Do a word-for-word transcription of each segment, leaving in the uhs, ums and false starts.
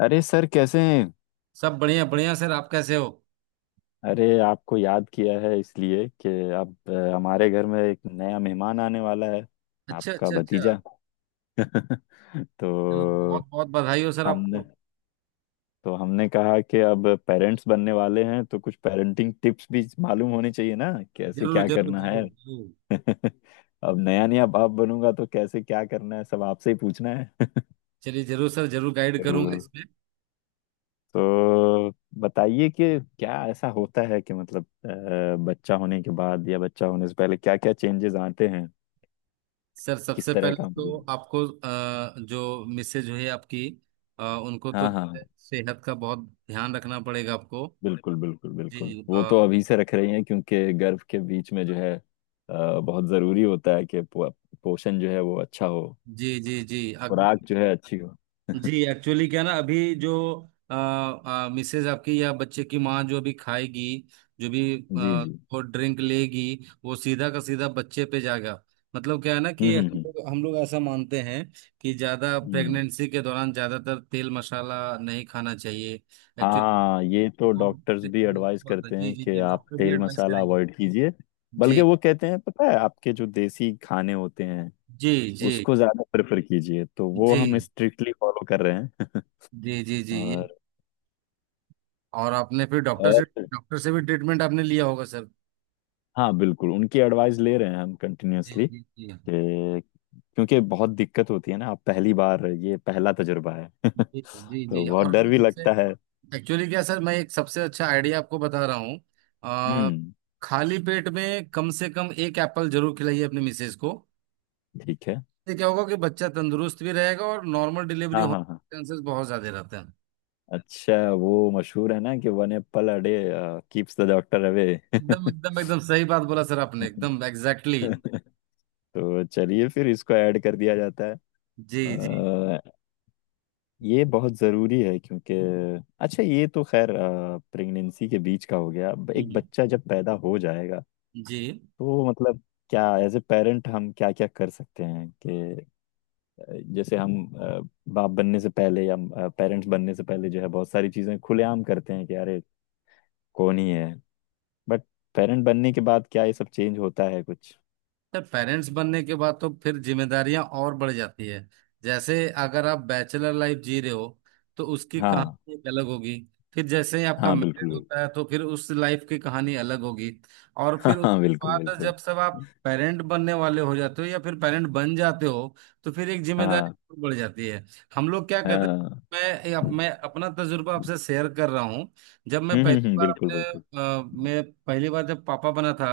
अरे सर, कैसे हैं। सब बढ़िया बढ़िया सर, आप कैसे हो? अरे, आपको याद किया है इसलिए कि अब अ, हमारे घर में एक नया मेहमान आने वाला है। अच्छा, आपका अच्छा, अच्छा। भतीजा। चलो, तो बहुत बहुत बधाई हो सर हमने। आपको। तो हमने कहा कि अब पेरेंट्स बनने वाले हैं तो कुछ पेरेंटिंग टिप्स भी मालूम होनी चाहिए ना, कैसे जरूर, क्या जरूर, करना है। जरूर, जरूर। अब नया नया बाप बनूंगा तो कैसे क्या करना है, सब आपसे ही पूछना है। चलिए, जरूर सर, जरूर गाइड तो करूंगा इसमें। तो बताइए कि क्या ऐसा होता है कि मतलब अ, बच्चा होने के बाद या बच्चा होने से पहले क्या क्या चेंजेस आते हैं। सर किस सबसे तरह पहले का तो मतलब। आपको अ, जो मिसेज हुई आपकी, अ, उनको तो हाँ, हाँ, हाँ, सेहत का बहुत ध्यान रखना पड़ेगा आपको। बिल्कुल, बिल्कुल, बिल्कुल। जी। वो अ, तो अभी से रख रही हैं क्योंकि गर्भ के बीच में जो है अ, बहुत ज़रूरी होता है कि पो, पोषण जो है वो अच्छा हो। जी, जी, जी। अब खुराक जो है अच्छी हो। जी, एक्चुअली क्या ना, अभी जो आ, मिसेज आपकी या बच्चे की माँ जो भी खाएगी, जो भी जी, आ, जी। वो ड्रिंक लेगी, वो सीधा का सीधा बच्चे पे जाएगा। मतलब क्या है ना कि हम्म, हम हम्म, लोग हम लोग ऐसा मानते हैं कि ज्यादा हम्म, हम्म। प्रेगनेंसी के दौरान ज्यादातर तेल मसाला नहीं खाना चाहिए। एक्चुअली हाँ, ये तो डॉक्टर्स भी एडवाइस करते जी, हैं जी, कि जी, आप डॉक्टर भी तेल एडवाइस मसाला करेंगे। अवॉइड कीजिए। बल्कि जी, वो कहते हैं, पता है, आपके जो देसी खाने होते हैं जी, जी, उसको ज्यादा प्रेफर कीजिए, तो वो जी, हम स्ट्रिक्टली फॉलो कर रहे हैं। जी, जी, जी ये। और और आपने फिर डॉक्टर से और डॉक्टर से भी ट्रीटमेंट आपने लिया होगा सर। हाँ, बिल्कुल उनकी एडवाइस ले रहे हैं हम जी, कंटिन्यूअसली। जी, जी, क्योंकि बहुत दिक्कत होती है ना, आप पहली बार, ये पहला तजुर्बा है, जी, जी, जी, तो बहुत और डर ना भी सबसे, लगता है। एक्चुअली क्या सर, मैं एक सबसे अच्छा आइडिया आपको बता रहा हूँ। आ, हम्म। खाली पेट में कम से कम एक एप्पल जरूर खिलाइए अपनी मिसेज को। ठीक है। इससे क्या होगा कि बच्चा तंदुरुस्त भी रहेगा और नॉर्मल डिलीवरी हाँ, होने हाँ, हाँ। के चांसेस बहुत ज्यादा रहते हैं। अच्छा। वो मशहूर है ना कि "one apple a day keeps the doctor away". एकदम, एकदम, एकदम सही बात बोला सर आपने, एकदम एग्जैक्टली exactly। तो चलिए, फिर इसको ऐड कर दिया जाता है। जी, जी। अ, ये बहुत ज़रूरी है क्योंकि अच्छा, ये तो खैर प्रेगनेंसी के बीच का हो गया, अब हम्म, एक हम्म। बच्चा जब पैदा हो जाएगा जी। तो मतलब क्या एज ए पेरेंट हम क्या क्या कर सकते हैं कि अ, जैसे हम अ, बाप बनने से पहले या पेरेंट्स बनने से पहले जो है बहुत सारी चीज़ें खुलेआम करते हैं कि अरे, कौन ही है, बट पेरेंट बनने के बाद क्या ये सब चेंज होता है कुछ? तो पेरेंट्स बनने के बाद तो फिर जिम्मेदारियां और बढ़ जाती है। जैसे, अगर आप बैचलर लाइफ जी रहे हो तो उसकी हाँ हाँ, कहानी एक अलग होगी। फिर जैसे ही आपका हाँ, बिल्कुल, मैरिड बिल्कुल। होता है तो फिर उस लाइफ की कहानी अलग होगी। और हाँ, फिर हाँ, उसके बिल्कुल, बाद बिल्कुल। जब सब आप पेरेंट बनने वाले हो जाते हो या फिर पेरेंट बन जाते हो तो फिर एक जिम्मेदारी हाँ, और बढ़ जाती है। हम लोग क्या कहते हैं, हाँ। मैं अप, मैं अपना तजुर्बा आपसे शेयर कर रहा हूँ। जब मैं हम्म, हम्म, पहली हम्म, बार बिल्कुल, अपने बिल्कुल। अ, मैं पहली बार जब पापा बना था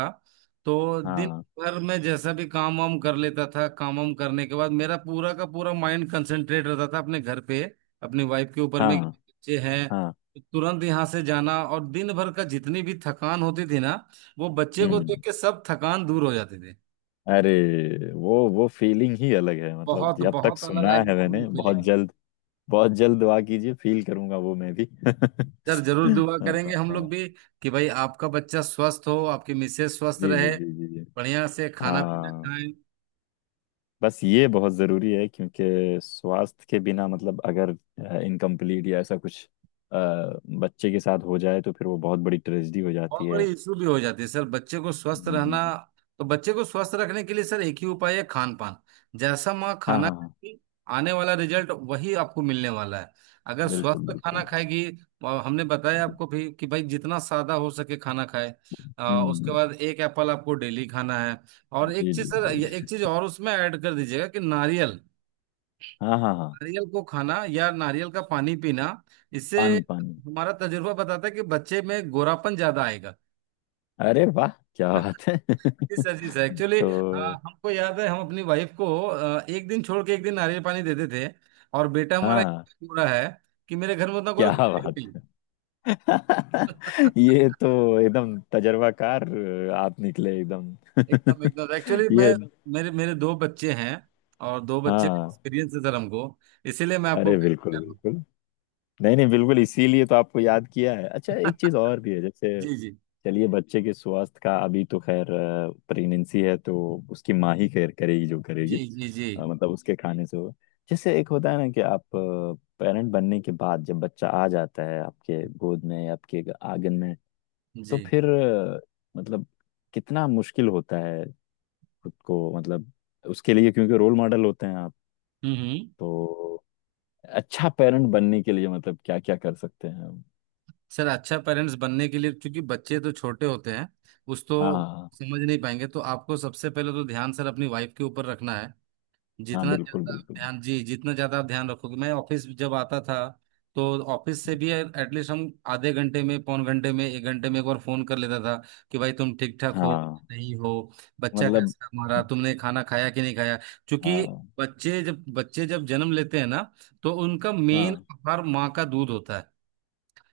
तो दिन हाँ, पर मैं जैसा भी काम वाम कर लेता था, काम वाम करने के बाद मेरा पूरा का पूरा माइंड कंसंट्रेट रहता था अपने घर पे, अपनी वाइफ के ऊपर में, कि हाँ, बच्चे हैं हाँ। तो तुरंत यहाँ से जाना, और दिन भर का जितनी भी थकान होती थी ना, वो बच्चे को देख हम्म। के सब थकान दूर हो जाती थी। अरे, वो वो फीलिंग ही अलग है, मतलब बहुत जब तक बहुत अलग सुना आएगी है सर वो मैंने, बहुत फीलिंग। जल्द। बहुत जल्द दुआ कीजिए, फील करूंगा वो मैं भी। सर जरूर दुआ हाँ। करेंगे हम लोग भी, कि भाई आपका बच्चा स्वस्थ हो, आपकी मिसेज स्वस्थ जी, जी, रहे, जी, जी, जी। बढ़िया से खाना पीना हाँ। खाएं। बस ये बहुत ज़रूरी है क्योंकि स्वास्थ्य के बिना, मतलब अगर इनकम्प्लीट या ऐसा कुछ अ, बच्चे के साथ हो जाए, तो फिर वो बहुत बड़ी ट्रेजेडी हो जाती बहुत बड़ी है। इशू भी हो जाती है सर बच्चे को स्वस्थ रहना। हम्म। तो बच्चे को स्वस्थ रखने के लिए सर एक ही उपाय है, खान पान। जैसा माँ हाँ, खाना हाँ, हाँ, खाएगी, आने वाला रिजल्ट वही आपको मिलने वाला है, अगर बिल्कुल, स्वस्थ खाना बिल्कुल। खाएगी। और हमने बताया आपको भी कि भाई जितना सादा हो सके खाना खाए। आ, उसके हम्म। बाद एक एप्पल आपको डेली खाना है। और एक जी, चीज जी, सर जी, ये- एक जी। चीज और उसमें ऐड कर दीजिएगा, कि नारियल। हाँ, हाँ, हाँ। नारियल को खाना या नारियल का पानी पीना, इससे पानी, पानी। हमारा तजुर्बा बताता है कि बच्चे में गोरापन ज्यादा आएगा। अरे वाह, क्या बात है। जी सर, जी सर, एक्चुअली तो। हमको याद है, हम अपनी वाइफ को अ, एक दिन छोड़ के एक दिन नारियल पानी देते थे। और बेटा हमारा हाँ। इतना गोरा है कि मेरे घर में उतना गोरा क्या कोई है ही बात नहीं। है। ये तो एकदम तजर्बाकार अ, आप निकले एकदम। एकदम, एकदम, एक्चुअली ये। मैं, मेरे मेरे दो बच्चे हैं, और दो बच्चे का हाँ। एक्सपीरियंस है सर हमको, इसीलिए मैं आपको अरे, गाइड कर बिल्कुल, रहा हूँ। बिल्कुल। नहीं, नहीं, बिल्कुल, इसीलिए तो आपको याद किया है। अच्छा, एक चीज और भी है जैसे जी, जी, चलिए बच्चे के स्वास्थ्य का अभी तो खैर, प्रेगनेंसी है तो उसकी माँ ही खैर करेगी जो करेगी। जी, जी, जी, अ, मतलब उसके खाने से होगा। जैसे एक होता है ना कि आप पेरेंट बनने के बाद जब बच्चा आ जाता है आपके गोद में या आपके आंगन में, तो जी। फिर अ, मतलब कितना मुश्किल होता है, खुद को मतलब उसके लिए, क्योंकि रोल मॉडल होते हैं आप। हम्म, हम्म। तो अच्छा पेरेंट बनने के लिए मतलब क्या क्या कर सकते हैं हम? सर अच्छा पेरेंट्स बनने के लिए, क्योंकि बच्चे तो छोटे होते हैं, उस तो हाँ, समझ नहीं पाएंगे, तो आपको सबसे पहले तो ध्यान सर अपनी वाइफ के ऊपर रखना है। हाँ, जितना बिल्कुल, ज्यादा आप बिल्कुल। ध्यान जी जितना ज्यादा आप ध्यान रखोगे, मैं ऑफिस जब आता था तो ऑफिस से भी एटलीस्ट हम आधे घंटे में, पौन घंटे में, एक घंटे में एक बार फोन कर लेता था, कि भाई तुम ठीक ठाक हो, हाँ, नहीं हो, बच्चा मतलब कैसा है हमारा, तुमने खाना खाया कि नहीं खाया। क्योंकि हाँ, बच्चे जब बच्चे जब जन्म लेते हैं ना, तो उनका मेन हाँ। आहार माँ का दूध होता है।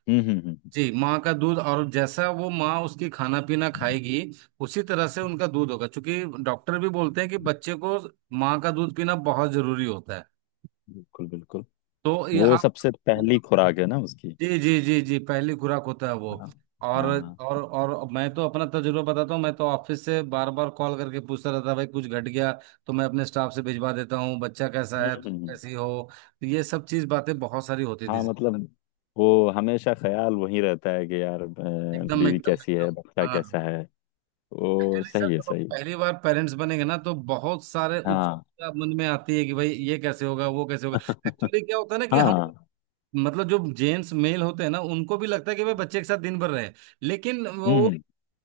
हम्म, हम्म, हम्म, हम्म, जी, माँ का दूध, और जैसा वो माँ उसकी खाना पीना खाएगी उसी तरह से उनका दूध होगा, क्योंकि डॉक्टर भी बोलते हैं कि बच्चे को माँ का दूध पीना बहुत जरूरी होता है। बिल्कुल, बिल्कुल। तो ये वो आप, सबसे पहली मतलब, खुराक है ना उसकी। जी, जी, जी, जी पहली खुराक होता है वो। हाँ, और हाँ। और और मैं तो अपना तजुर्बा बताता हूँ, मैं तो ऑफिस से बार बार कॉल करके पूछता रहता भाई कुछ घट गया, तो मैं अपने स्टाफ से भिजवा देता हूँ, बच्चा कैसा हम्म, है, हम्म, तुम हम्म। कैसी हो। तो ये सब चीज बातें बहुत सारी होती थी हाँ, सर। मतलब वो हमेशा ख्याल वही रहता है कि यार, अ, एकदम, बीवी एकदम, कैसी है, एकदम, बच्चा हाँ। कैसा है। वो एक्चुअली सही सर है, जब आप सही है। पहली बार पेरेंट्स बनेंगे ना तो बहुत सारे हाँ, उत्सुकता मन में आती है कि भाई ये कैसे होगा, वो कैसे होगा। एक्चुअली क्या होता है ना कि हम, हाँ। मतलब जो जेंट्स मेल होते हैं ना उनको भी लगता है कि भाई बच्चे के साथ दिन भर रहे, लेकिन हम्म, वो हम्म।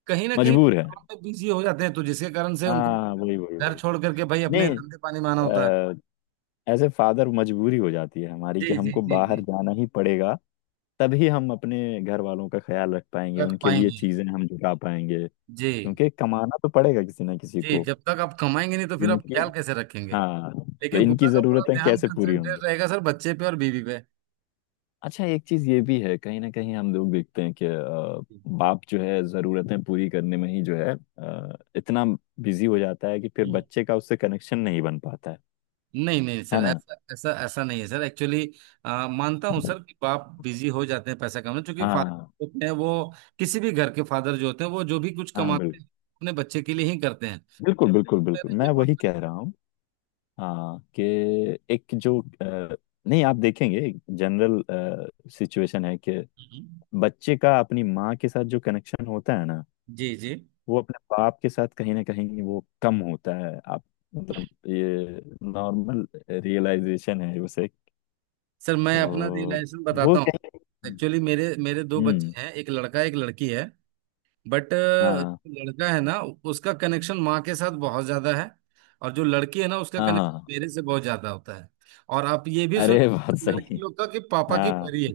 कहीं ना कहीं मजबूर है। बिजी हो जाते हैं तो जिसके कारण से उनको हाँ, वही, वही, घर वही। छोड़ करके भाई अपने नहीं, धंधे पानी माना होता है। एज ए फादर मजबूरी हो जाती है हमारी जी, कि जी, हमको जी, जी। बाहर जाना ही पड़ेगा। तभी हम अपने घर वालों का ख्याल रख पाएंगे, रख उनके लिए पाएंगे। चीजें हम जुटा पाएंगे। जी, क्योंकि कमाना तो पड़ेगा किसी ना किसी जी। को। जब तक आप कमाएंगे नहीं तो फिर आप इनकी ख्याल कैसे रखेंगे। हाँ, तो लेकिन इनकी पूरा का पूरा जरूरतें ध्यान कैसे पूरी होंगी। कंसंट्रेट रहेगा सर बच्चे पे और बीवी पे। अच्छा, एक चीज ये भी है, कहीं ना कहीं हम लोग देखते हैं कि अ, बाप जो है जरूरतें पूरी करने में ही जो है अ, इतना बिजी हो जाता है कि फिर हम्म। बच्चे का उससे कनेक्शन नहीं बन पाता है नहीं नहीं सर, है ना? ऐसा ऐसा ऐसा नहीं है सर। एक्चुअली मानता हूँ सर कि बाप बिजी हो जाते हैं पैसा कमाने, क्योंकि हाँ, हाँ, फादर होते हैं वो। किसी भी घर के फादर जो होते हैं वो जो भी कुछ हाँ, कमाते बिल्कुल, हैं अपने बच्चे के लिए ही करते हैं। बिल्कुल, बिल्कुल, बिल्कुल, मेरा मैं ये वही मानना। कह रहा हूँ। हाँ, कि एक जो अ, नहीं, आप देखेंगे जनरल सिचुएशन है कि हम्म। बच्चे का अपनी माँ के साथ जो कनेक्शन होता है ना, जी, जी। वो अपने बाप के साथ कहीं ना कहीं वो कम होता है। आप मतलब ये नॉर्मल रियलाइजेशन है उसे, सर मैं अपना तो रियलाइजेशन वो बताता हूँ। कहीं। एक्चुअली मेरे मेरे दो बच्चे हम्म। हैं, एक लड़का एक लड़की है। बट हाँ, लड़का है ना, उसका कनेक्शन माँ के साथ बहुत ज्यादा है। और जो लड़की है ना, उसका हाँ, कनेक्शन हाँ। मेरे से बहुत ज्यादा होता है। और आप ये भी सुन, अरे, बात लड़की सही। लोग का कि पापा की हाँ, परी है,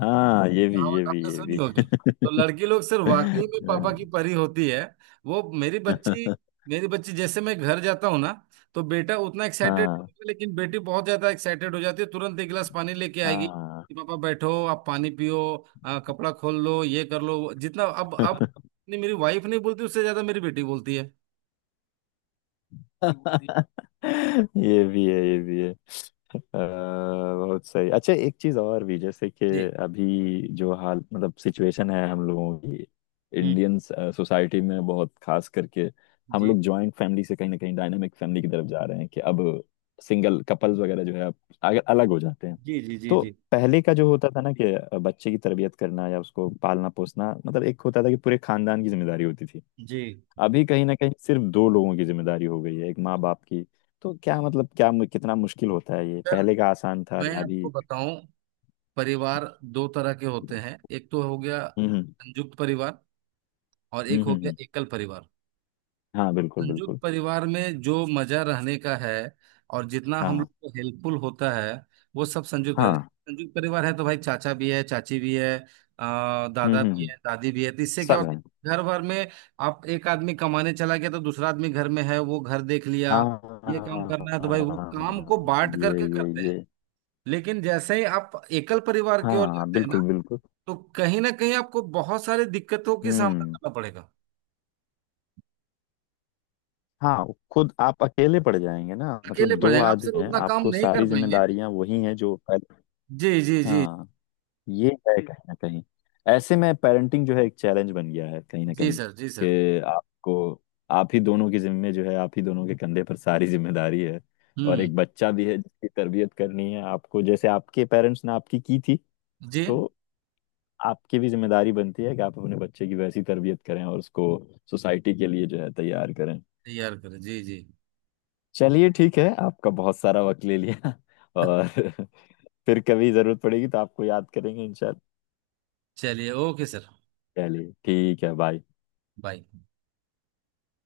हाँ, ये भी, ये कहावत भी, आपने ये सुनी भी। होगी। तो लड़की लोग सिर्फ वाकई में पापा की परी होती है। वो मेरी बच्ची, मेरी बच्ची, जैसे मैं घर जाता हूँ ना, तो बेटा उतना एक्साइटेड, हाँ, लेकिन बेटी बहुत ज्यादा एक्साइटेड हो जाती है, तुरंत एक गिलास पानी लेके आएगी हाँ। कि पापा बैठो, आप पानी पियो, आ, कपड़ा खोल लो, ये कर लो वो- जितना, अब अब नहीं, मेरी वाइफ नहीं बोलती उससे ज्यादा मेरी बेटी बोलती है। ये भी है, ये भी है, अ, बहुत सही। अच्छा, एक चीज और भी जैसे कि जी। अभी जो हाल, मतलब सिचुएशन है हम लोगों की, हम्म। इंडियन सोसाइटी में बहुत खास करके, हम जी, लोग जॉइंट फैमिली से कहीं ना कहीं डायनामिक फैमिली की तरफ जा रहे हैं कि अब सिंगल कपल्स वगैरह जो है अब अग- अलग हो जाते हैं। जी, जी, जी, तो जी, पहले का जो होता था ना कि बच्चे की तरबियत करना या उसको पालना पोसना, मतलब एक होता था कि पूरे खानदान की जिम्मेदारी होती थी। जी। अभी कहीं ना कहीं सिर्फ दो लोगों की जिम्मेदारी हो गई है, एक माँ बाप की। तो क्या मतलब, क्या मु- कितना मुश्किल होता है ये, सर पहले का आसान था मैं या अभी? आपको बताऊं, परिवार दो तरह के होते हैं, एक तो हो गया हम्म, हम्म, संयुक्त परिवार, और हम्म, एक हो हम्म, गया हम्म। एकल परिवार। हाँ, बिल्कुल, संयुक्त बिल्कुल। परिवार में जो मजा रहने का है और जितना हम लोग हाँ, को हेल्पफुल होता है, वो सब संयुक्त परिवार। हाँ। संयुक्त परिवार है तो भाई चाचा भी है, चाची भी है, अ, हम्म, दादा हम्म, भी हम्म। है, दादी भी है, तो इससे क्या सब होता है। है, घर भर में। आप एक आदमी कमाने चला गया तो दूसरा आदमी घर में है, वो घर देख लिया। ये काम करना है तो भाई वो हाँ, काम को बांट ये, करके ये, करते हैं। ये। लेकिन जैसे ही आप एकल परिवार की ओर हाँ, जाते हैं बिल्कुल, ना, बिल्कुल। तो कहीं ना कहीं आपको बहुत सारी दिक्कतों की सामना हम्म। करना पड़ेगा। हाँ, खुद आप अकेले पड़ जाएंगे ना, अकेले मतलब पड़ दो जाएंगे आप, सिर्फ आदमी हैं, उतना काम आपको नहीं कर सारी पाएंगे। जिम्मेदारियां वही हैं जो पहले। जी, जी, जी, हाँ, ये है कहीं ना कहीं, ऐसे में पेरेंटिंग जो है एक चैलेंज बन गया है कहीं ना जी कहीं सर, जी सर। कि आपको, आप ही दोनों की जिम्मे जो है, आप ही दोनों के कंधे पर सारी जिम्मेदारी है। और हम्म। एक बच्चा भी है जिसकी तरबियत करनी है आपको, जैसे आपके पेरेंट्स ने आपकी की थी। जी। तो आपकी भी जिम्मेदारी बनती है कि आप अपने बच्चे की वैसी तरबियत करें और उसको सोसाइटी के लिए जो है तैयार करें। तैयार करें, जी, जी। चलिए, ठीक है, आपका बहुत सारा वक्त ले लिया। और फिर कभी जरूरत पड़ेगी तो आपको याद करेंगे, इंशाल्लाह। चलिए, ओके सर। चलिए ठीक है, बाय। बाय।